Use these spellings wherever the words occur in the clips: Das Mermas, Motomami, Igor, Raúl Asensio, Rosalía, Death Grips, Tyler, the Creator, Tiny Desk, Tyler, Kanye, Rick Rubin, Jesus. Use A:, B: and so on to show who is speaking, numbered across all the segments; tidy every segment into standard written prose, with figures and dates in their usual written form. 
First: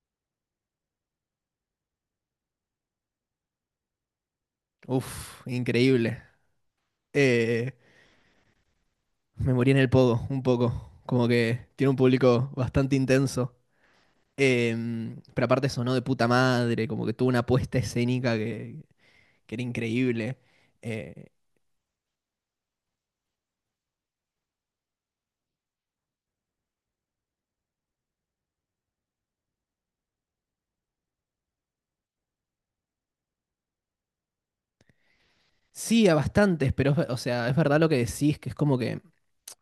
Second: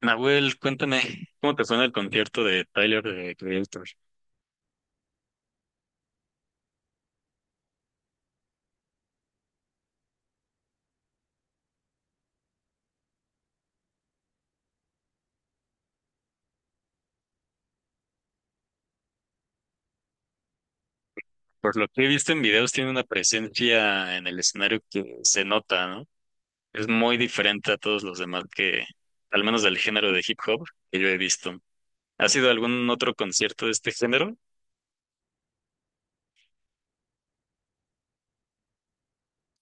A: Nahuel, cuéntame, ¿cómo te suena el concierto de Tyler, de Creator?
B: Uf, increíble. Eh, me morí en el pogo, un poco. Como que tiene un público bastante intenso. Pero aparte sonó de puta madre, como que tuvo una puesta escénica que era increíble. Eh,
A: Por lo que he visto en videos, tiene una presencia en el escenario que se nota, ¿no? Es muy diferente a todos los demás que, al menos del género de hip hop que yo he visto. ¿Ha sido algún otro concierto de este género?
B: sí, a bastantes, pero o sea, es verdad lo que decís, que es como que,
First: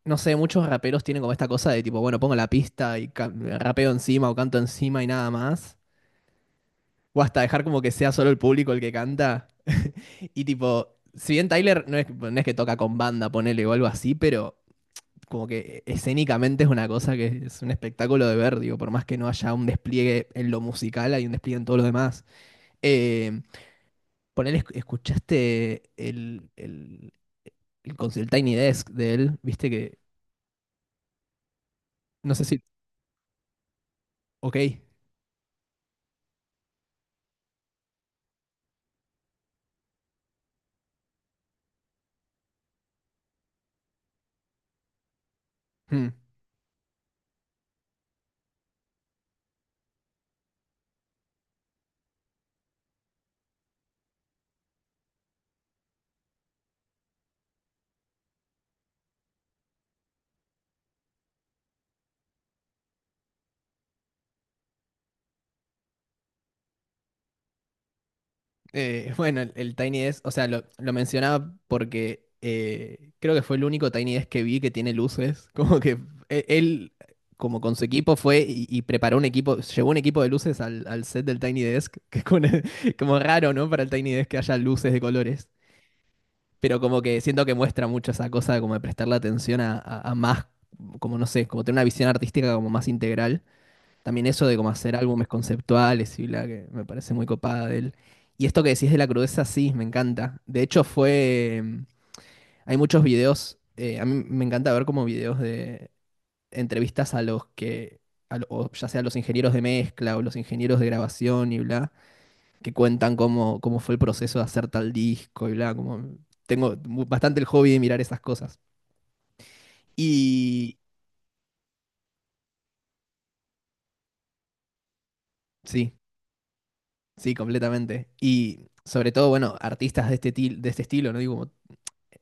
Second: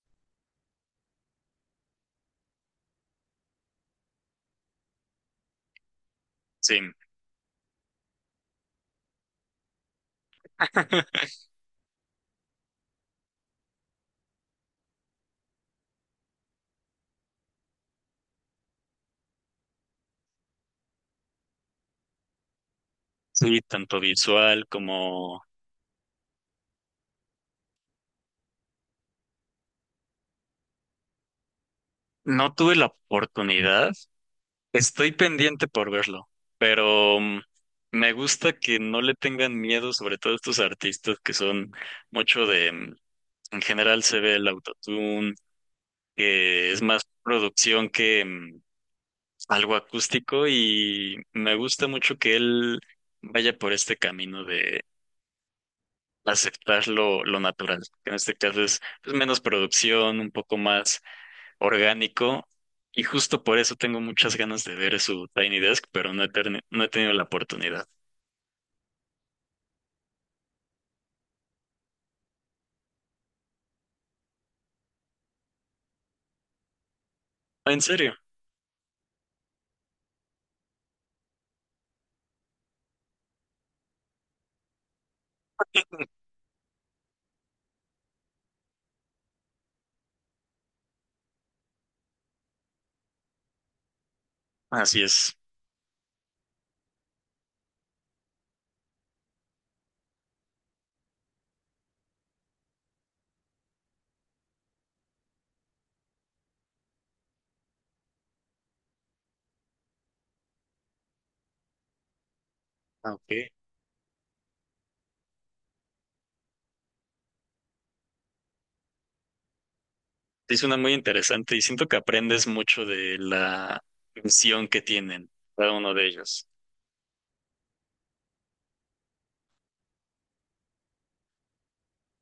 B: no sé, muchos raperos tienen como esta cosa de tipo, bueno, pongo la pista y rapeo encima o canto encima y nada más.
A: Sí,
B: O hasta dejar como que sea solo el público el que canta. Y tipo, si bien Tyler no es que toca con banda, ponele o algo así, pero como que escénicamente es una cosa que es un espectáculo de ver, digo, por más que no haya un despliegue en lo musical, hay un despliegue en todo lo demás. Eh,
A: sí, tanto
B: ponele,
A: visual como...
B: escuchaste el Tiny Desk de él, viste que, no sé
A: No
B: si.
A: tuve la oportunidad.
B: Ok.
A: Estoy pendiente por verlo, pero me gusta que no le tengan miedo, sobre todo estos artistas que son mucho de, en general se ve el autotune,
B: Hmm.
A: que es más producción que algo acústico, y me gusta mucho que él vaya por este camino de aceptar lo natural, que en este caso es pues menos producción, un poco más orgánico, y justo por eso tengo muchas ganas de ver su Tiny Desk, pero no he tenido la oportunidad.
B: Bueno, el Tiny Desk, o sea, lo mencionaba porque creo que fue el único Tiny Desk que vi que tiene luces. Como que él, como con
A: En
B: su
A: serio.
B: equipo, fue y preparó un equipo, llevó un equipo de luces al set del Tiny Desk, que es como, como raro, ¿no? Para el Tiny Desk que haya luces de colores. Pero como que siento que muestra mucho esa cosa de como de prestarle atención a más, como no sé, como tener una visión artística como más integral. También eso de cómo hacer
A: Así
B: álbumes
A: es.
B: conceptuales y bla, que me parece muy copada de él. Y esto que decís de la crudeza, sí, me encanta. De hecho, fue. Hay muchos videos. A mí me encanta ver como videos de entrevistas a los que. O ya sea los ingenieros de mezcla o los ingenieros de grabación y bla, que
A: Ah,
B: cuentan
A: ok.
B: cómo fue el proceso de hacer tal disco y bla. Como, bastante el hobby de mirar esas cosas.
A: Sí,
B: Y.
A: suena muy interesante y siento que aprendes mucho de la visión que tienen cada
B: Sí,
A: uno de ellos.
B: sí, completamente. Y sobre todo, bueno, artistas de este estilo, ¿no? Digo, como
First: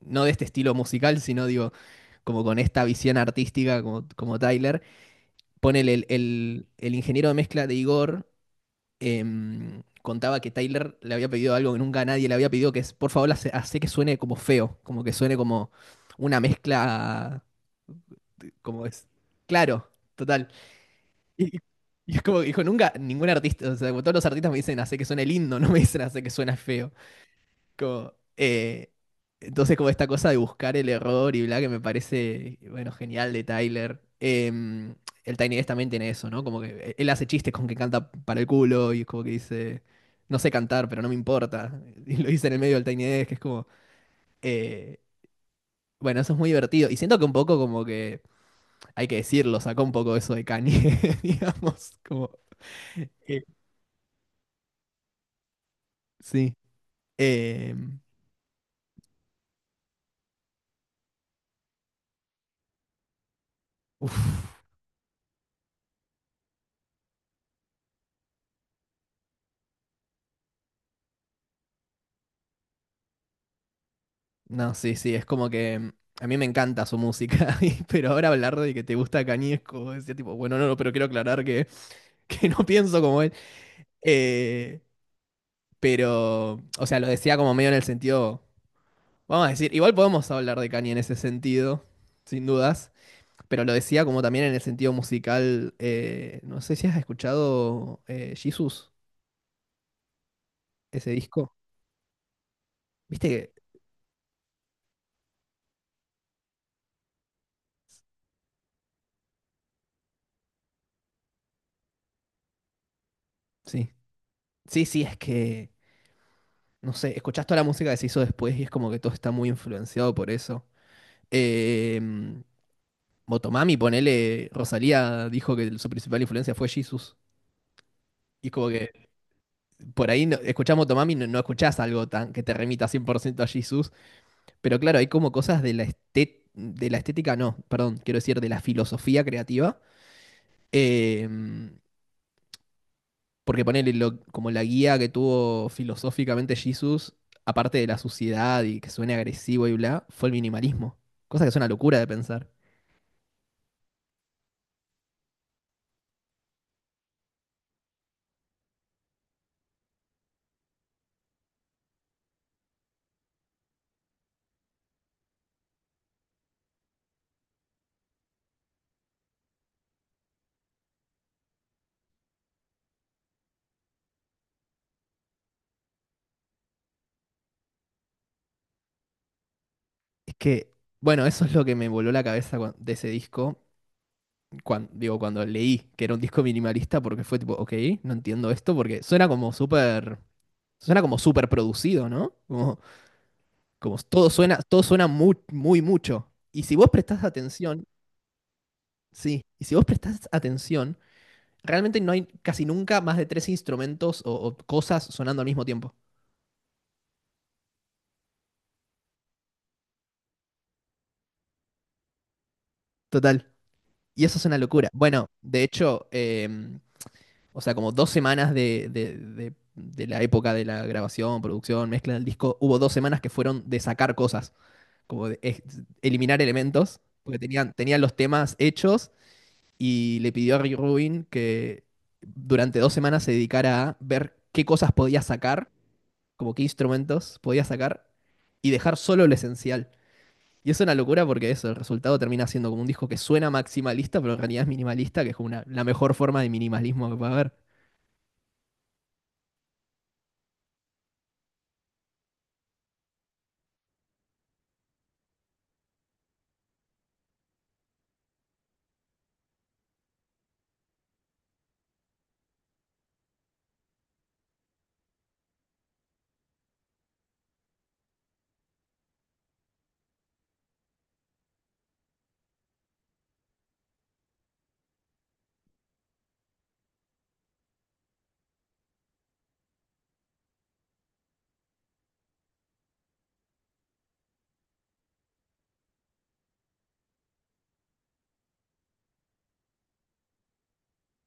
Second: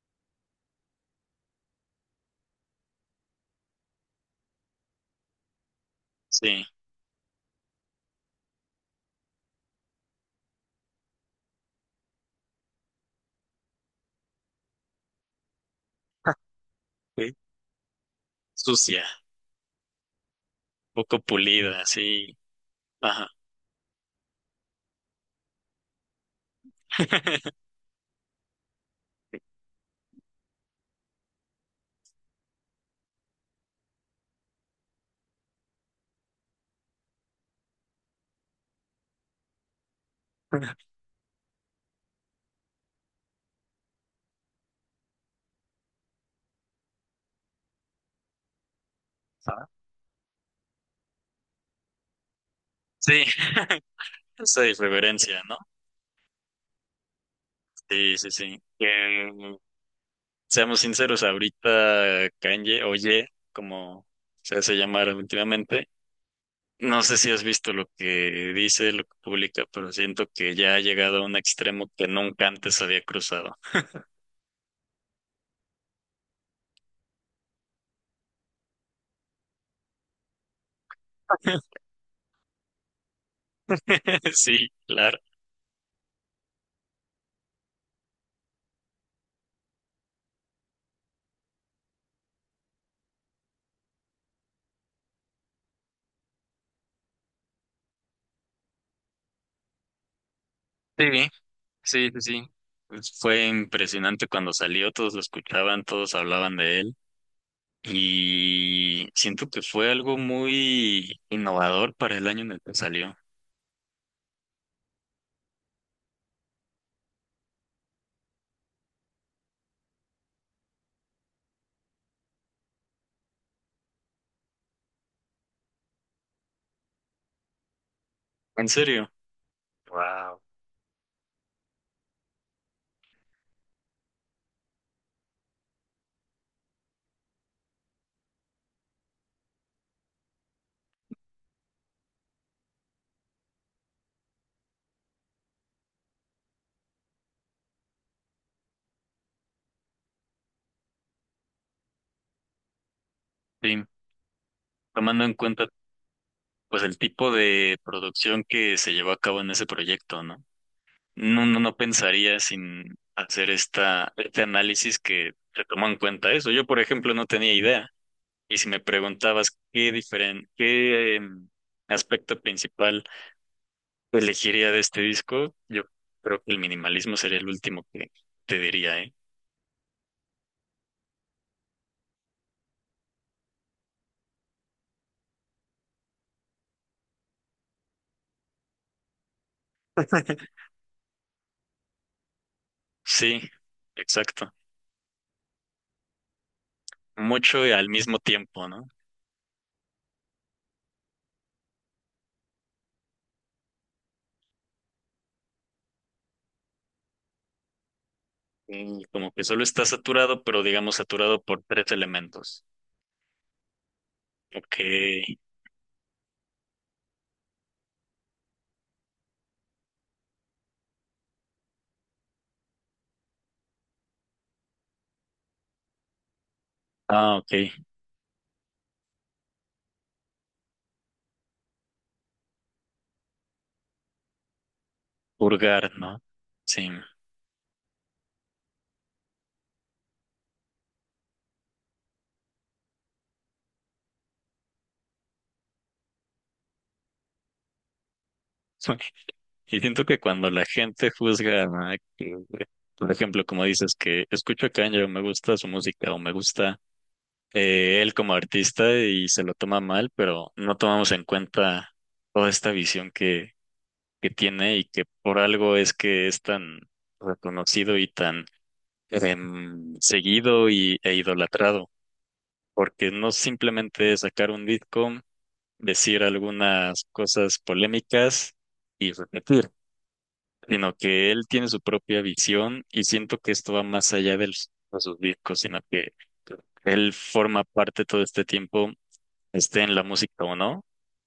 B: no de este estilo musical, sino digo, como con esta visión artística como Tyler. Ponele, el,
A: Sí.
B: el, el ingeniero de mezcla de Igor, contaba que Tyler le había pedido algo que nunca nadie le había pedido, que es, por favor, hace que suene como feo, como que suene como
A: Ah,
B: una
A: ok.
B: mezcla, como
A: Sucia,
B: es, claro, total.
A: poco
B: Y, y-
A: pulida,
B: y es
A: sí.
B: como que dijo, nunca,
A: Ajá.
B: ningún artista, o sea, como todos los artistas me dicen, hace que suene lindo, no me dicen, hace que suene feo. Como, entonces, como esta cosa de buscar el error y bla, que me parece, bueno, genial de Tyler. El Tiny Desk también tiene eso, ¿no? Como que él hace chistes con que canta para el culo y es como que dice, no sé cantar, pero no me importa. Y lo dice en el medio del Tiny Desk, que es como, eh, bueno, eso es muy divertido. Y siento que un poco como que, hay que decirlo,
A: Ah.
B: sacó un poco eso de Kanye, digamos, como,
A: Sí,
B: eh,
A: esa irreverencia, ¿no?
B: sí. Em,
A: Sí, sí, sí. Seamos sinceros, ahorita Kanye, o Ye, como
B: Uf.
A: se hace llamar últimamente, no sé si has visto lo que dice, lo que publica, pero siento que ya ha llegado a un extremo que nunca antes había cruzado.
B: No, sí, sí, es como que a mí me encanta su música, pero ahora hablar de que te gusta Cañesco, decía tipo, bueno, no, no, pero quiero aclarar que, que no pienso como él.
A: Sí,
B: Eh,
A: claro.
B: pero, o sea, lo decía como medio en el sentido, vamos a decir, igual podemos hablar de Kanye en ese sentido, sin dudas, pero lo decía como también en el sentido musical, no sé si has escuchado Jesus,
A: Sí,
B: ese disco,
A: sí, sí, sí. Pues
B: viste
A: fue
B: que,
A: impresionante cuando salió, todos lo escuchaban, todos hablaban de él y siento que fue algo muy innovador para el año en el que salió.
B: sí, sí, sí, es que, no sé, escuchás toda la música que se hizo después y es como que todo está muy influenciado por eso. Eh, Motomami, ponele, Rosalía dijo que su principal influencia fue Jesus. Y es como
A: ¿En
B: que
A: serio?
B: por ahí no,
A: Wow.
B: escuchás Motomami, no, no escuchás algo tan que te remita 100% a Jesus. Pero claro, hay como cosas de de la estética, no, perdón, quiero decir, de la filosofía creativa. eh, porque ponele como la guía que tuvo filosóficamente Jesus, aparte de la suciedad y que suene agresivo y bla, fue el minimalismo. Cosa que es una locura de pensar.
A: Sí, tomando en cuenta pues el tipo de producción que se llevó a cabo en ese proyecto, ¿no? No, no, no pensaría sin hacer este análisis que se tomó en cuenta eso. Yo, por ejemplo, no tenía idea. Y si me preguntabas qué aspecto principal elegiría de este disco, yo creo que el minimalismo sería el último que te diría, ¿eh?
B: Es que, bueno, eso es lo que me voló la cabeza de ese disco, cuando, digo, cuando leí que era un disco minimalista, porque fue tipo, ok, no entiendo esto, porque suena como súper producido, ¿no? Como,
A: Sí,
B: como todo
A: exacto.
B: suena, todo suena muy, muy mucho. Y si vos prestás
A: Mucho y
B: atención,
A: al mismo tiempo, ¿no?
B: sí, y si vos prestás atención, realmente no hay casi nunca más de 3 instrumentos o cosas sonando al mismo tiempo.
A: Y como que solo está saturado, pero digamos saturado por tres elementos.
B: Total. Y eso es una locura. Bueno,
A: Ok.
B: de hecho, o sea, como 2 semanas de la época de la grabación, producción, mezcla del disco, hubo 2 semanas que fueron de sacar cosas, como de eliminar elementos,
A: Ah,
B: porque
A: ok.
B: tenían los temas hechos y le pidió a Rick Rubin que durante 2 semanas se dedicara a ver qué cosas podía sacar,
A: Purgar, ¿no?
B: como qué
A: Sí.
B: instrumentos podía sacar y dejar solo lo esencial. Y es una locura porque eso, el resultado termina siendo como un disco que suena maximalista, pero en realidad es minimalista, que es como la mejor forma de minimalismo que puede haber.
A: Y siento que cuando la gente juzga, ¿no?, que, por ejemplo, como dices, que escucho a Kanye o me gusta su música o me gusta él como artista, y se lo toma mal, pero no tomamos en cuenta toda esta visión que tiene, y que por algo es que es tan reconocido y tan seguido y, e idolatrado, porque no simplemente es sacar un disco, decir algunas cosas polémicas y repetir, sino que él tiene su propia visión y siento que esto va más allá de, de sus discos, sino que él forma parte todo este tiempo, esté en la música o no,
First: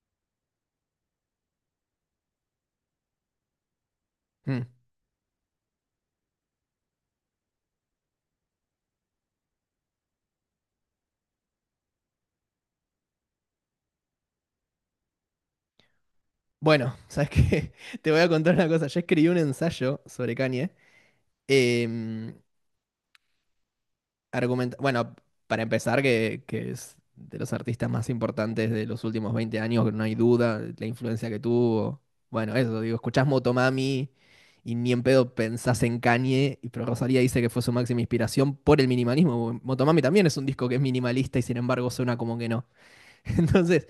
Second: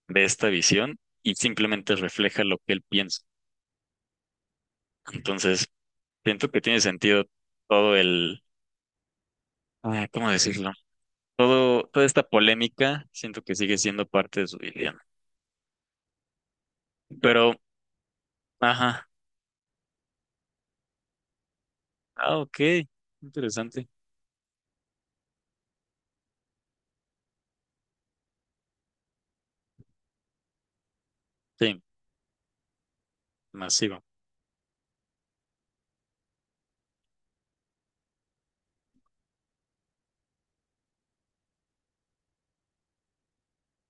A: de esta visión, y simplemente refleja lo que él piensa.
B: Mm.
A: Entonces, siento que tiene sentido todo el, ah, ¿cómo decirlo? Todo, toda esta polémica, siento que sigue siendo parte de su vida.
B: Bueno, ¿sabes
A: Pero,
B: qué? Te voy a contar una cosa. Yo
A: ajá,
B: escribí un ensayo sobre Kanye. em,
A: ah, ok, interesante.
B: bueno, para empezar, que es de los artistas más importantes de los últimos 20 años, que no hay duda, la influencia que
A: Sí,
B: tuvo. Bueno, eso, digo, escuchás
A: masivo.
B: Motomami y ni en pedo pensás en Kanye, pero Rosalía dice que fue su máxima inspiración por el minimalismo. Motomami también es un disco que es minimalista y sin embargo suena como que no. Entonces,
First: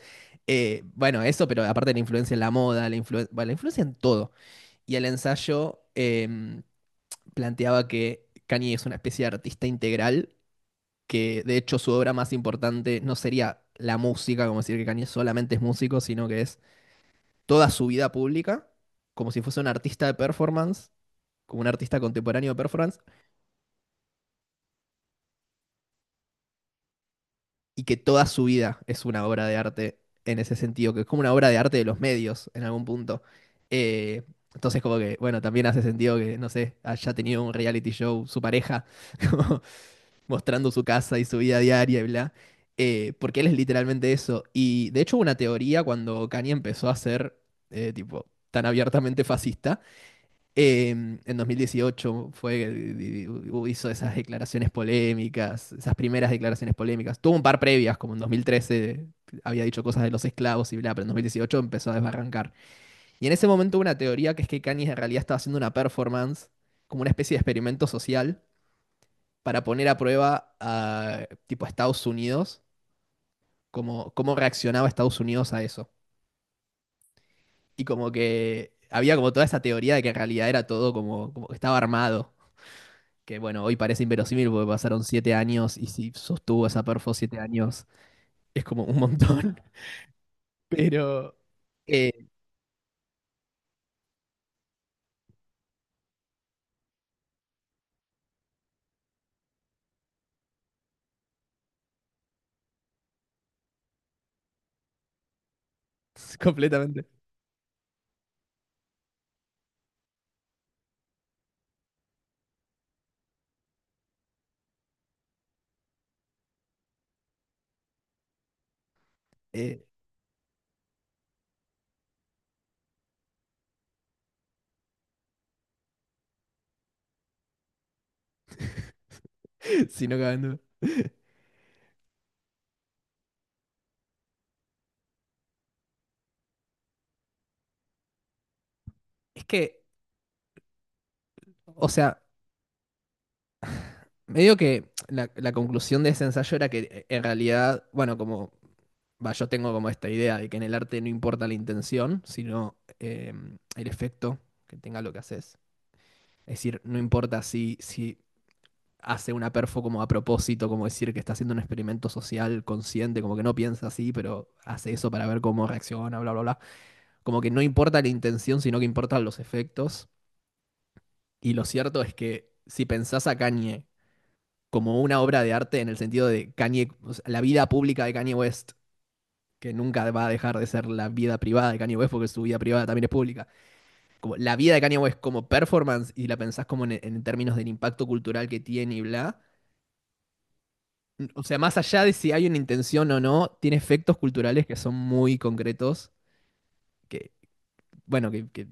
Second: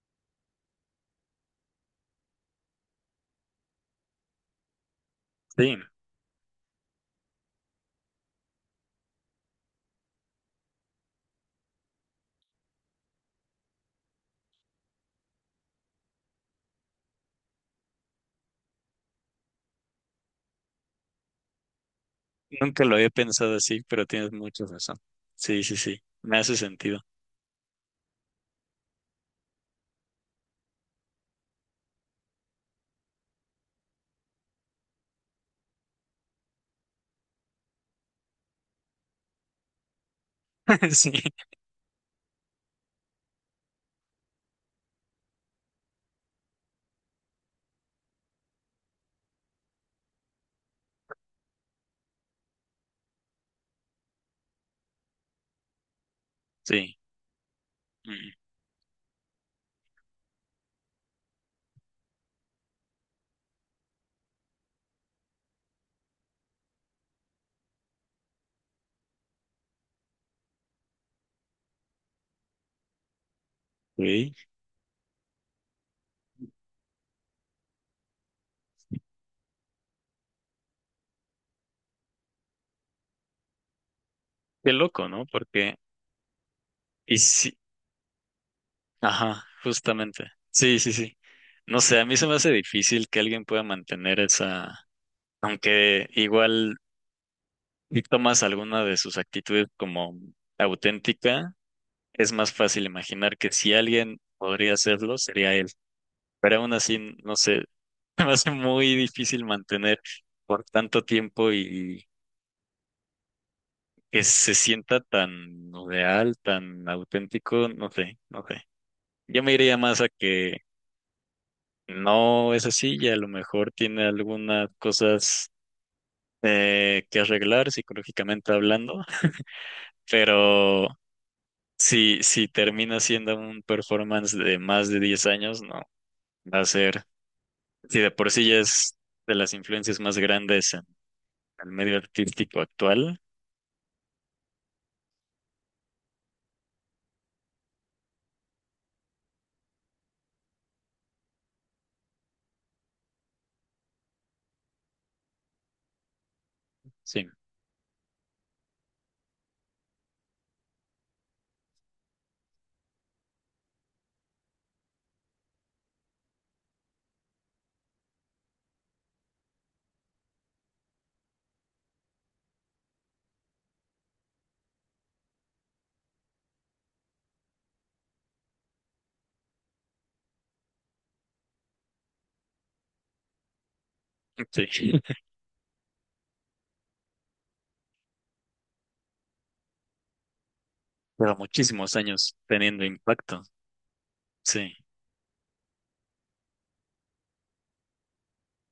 B: bueno, eso, pero aparte la influencia en la moda, bueno, la influencia en todo y el
A: Sí,
B: ensayo planteaba que Kanye es una especie de artista integral, que de hecho su obra más importante no sería la música, como decir que Kanye solamente es músico, sino que es toda su vida pública, como si fuese un artista de performance, como un artista contemporáneo de
A: nunca lo
B: performance,
A: había pensado así, pero tienes mucha razón. Sí, sí, sí, me hace sentido.
B: y que toda su vida es una obra de arte en ese sentido, que es como una obra de arte de los medios en algún punto. Eh, entonces como que, bueno, también hace sentido que, no sé, haya tenido un reality show su pareja, como mostrando su
A: Sí,
B: casa y su vida diaria y bla, porque él es literalmente eso. Y de hecho hubo una teoría cuando Kanye empezó a ser tipo tan abiertamente fascista, en 2018 fue, hizo esas declaraciones polémicas, esas primeras declaraciones
A: sí.
B: polémicas. Tuvo un par previas, como en
A: Mm,
B: 2013 había dicho cosas de los esclavos y bla, pero en 2018 empezó a desbarrancar. Y en ese momento hubo una teoría que es que Kanye en realidad estaba haciendo una performance, como una especie de experimento social, para poner a prueba a tipo a Estados Unidos, cómo
A: ok.
B: reaccionaba Estados Unidos a eso. Y como que había como toda esa teoría de que en realidad era todo como, como que estaba armado. Que bueno, hoy parece inverosímil porque
A: Qué
B: pasaron
A: loco, ¿no?
B: 7 años
A: Porque,
B: y si sostuvo esa perfo
A: y
B: siete
A: sí,
B: años es como un
A: ajá,
B: montón.
A: justamente. Sí, sí, sí.
B: Pero
A: No sé, a mí se
B: eh,
A: me hace difícil que alguien pueda mantener esa, aunque igual si tomas alguna de sus actitudes como auténtica, es más fácil imaginar que si alguien podría hacerlo, sería él. Pero aún así,
B: completamente.
A: no sé, me hace muy difícil mantener por tanto tiempo y que se sienta tan real, tan auténtico, no sé, no sé. Yo me iría
B: Eh,
A: más a que no es así, y a lo mejor tiene algunas cosas que arreglar psicológicamente hablando,
B: si no cabe en duda.
A: pero si termina siendo un performance de más de 10 años, no, va a ser, si de por sí ya es de
B: Es
A: las
B: que,
A: influencias más grandes en el
B: o
A: medio
B: sea,
A: artístico actual,
B: medio que la conclusión de ese ensayo era que en realidad, bueno, como va, yo tengo como esta idea de que en el arte no importa la intención, sino el efecto que tenga lo que haces. Es decir, no
A: sí.
B: importa si hace una perfo como a propósito, como decir que está haciendo un experimento social consciente, como que no piensa así, pero hace eso para ver cómo reacciona, bla, bla, bla. Como que no importa la intención, sino que importan los efectos. Y lo cierto es que si pensás a Kanye como una obra de arte en el sentido de Kanye, o sea, la vida pública de Kanye West que nunca va a dejar de ser la vida privada de Kanye West, porque su vida privada también es pública. Como la vida de Kanye
A: Sí.
B: West como performance, y la pensás como en términos del impacto cultural que tiene y bla.
A: Pero
B: O sea, más
A: muchísimos
B: allá de si
A: años
B: hay una
A: teniendo
B: intención o
A: impacto,
B: no, tiene efectos culturales
A: sí,
B: que son muy concretos, que, bueno, que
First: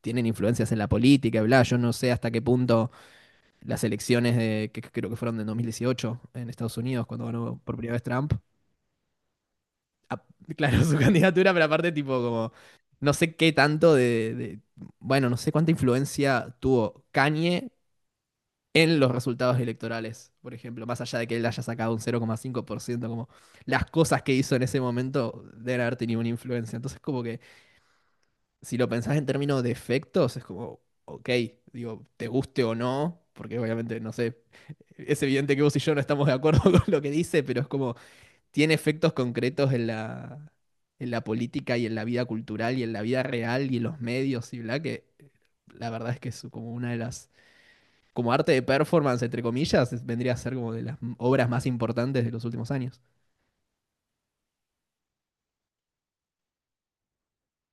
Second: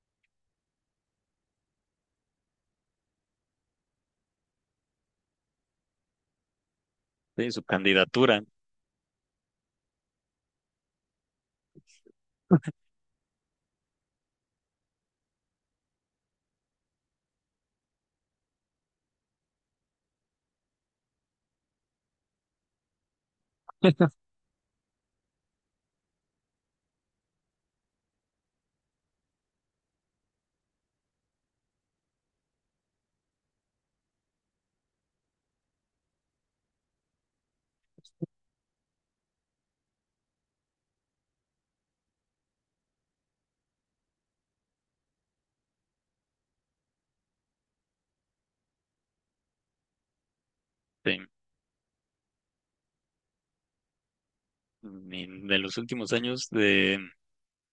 B: tienen influencias en la política y bla. Yo no sé hasta qué punto las elecciones que creo que fueron de 2018 en Estados Unidos, cuando
A: sí,
B: ganó
A: su
B: por primera vez Trump,
A: candidatura,
B: a- claro, su candidatura, pero aparte, tipo, como, no sé qué tanto bueno, no sé cuánta influencia tuvo Kanye en los resultados electorales, por ejemplo, más allá de que él haya sacado un 0,5%, como las cosas que hizo en ese momento deben haber tenido una influencia. Entonces, como que, si lo pensás en términos de efectos, es como, ok, digo, te guste o no, porque obviamente, no sé, es evidente que vos y yo no estamos de acuerdo con lo que dice, pero es como tiene efectos concretos en la, política y en la vida cultural y en la vida real y en los medios y bla, que la verdad es que es como una de las, como arte de performance, entre comillas, vendría a ser como de las
A: sí,
B: obras más importantes de los últimos años.
A: y de los últimos años, de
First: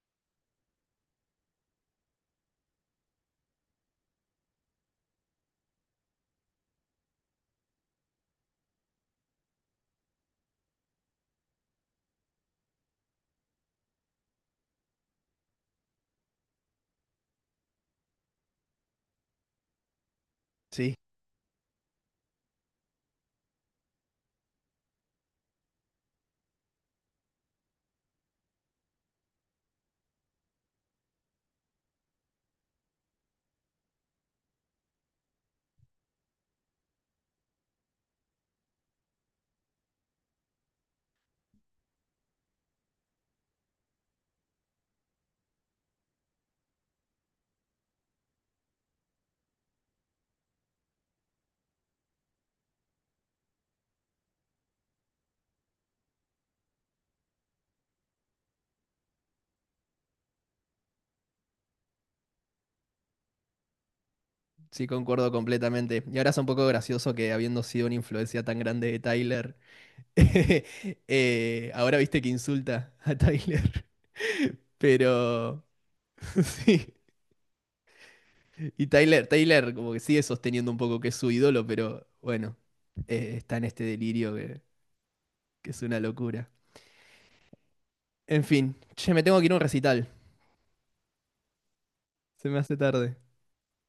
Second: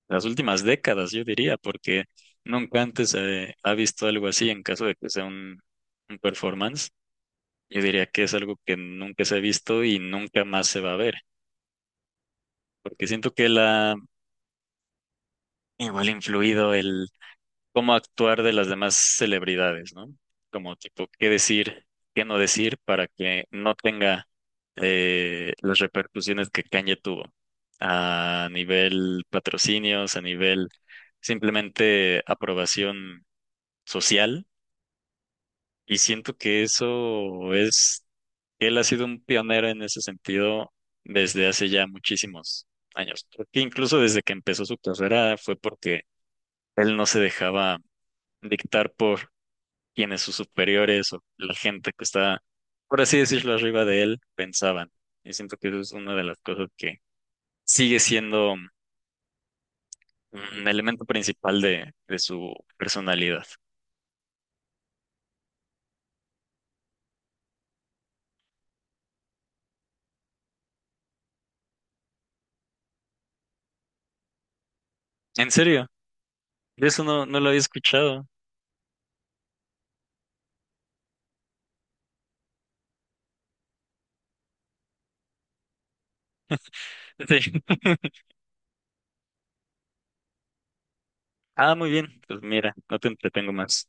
A: las últimas décadas, yo diría, porque nunca antes se ha visto algo así en caso de que sea un performance. Yo diría que es algo que nunca se ha visto y nunca más se va a ver, porque siento que la igual ha influido cómo actuar de las demás celebridades, ¿no? Como
B: Sí,
A: tipo, qué decir, qué no decir, para que no tenga las repercusiones que Kanye tuvo a nivel patrocinios, a nivel simplemente aprobación social. Y siento que eso es, él ha sido un pionero en ese sentido desde hace ya muchísimos años. Porque incluso desde que empezó su carrera fue porque él no se dejaba dictar por quienes sus superiores o la gente que está, por así decirlo, arriba de él pensaban. Y siento que eso es una de las cosas que sigue siendo un elemento principal de su personalidad.
B: sí, concuerdo completamente. Y ahora es un poco gracioso que habiendo sido una influencia tan grande de Tyler, ahora viste que insulta a Tyler.
A: En
B: Pero
A: serio, de
B: sí,
A: eso no, no lo había escuchado.
B: y Tyler como que sigue sosteniendo un poco que es su ídolo, pero bueno, está en este delirio que es una locura.
A: Sí.
B: En fin, che, me tengo que ir a un recital.
A: Ah, muy bien. Pues
B: Se me
A: mira,
B: hace
A: no te
B: tarde.
A: entretengo más.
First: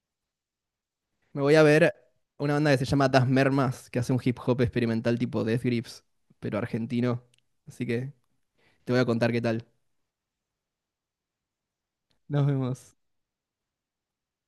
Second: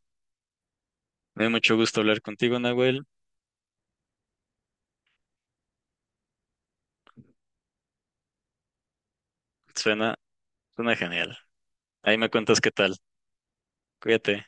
B: Me
A: Me dio
B: voy a
A: mucho
B: ver
A: gusto hablar
B: una
A: contigo,
B: banda que se
A: Nahuel.
B: llama Das Mermas, que hace un hip hop experimental tipo Death Grips, pero argentino. Así que te voy a contar qué tal.
A: Suena, suena genial. Ahí me
B: Nos
A: cuentas qué
B: vemos.
A: tal. Cuídate.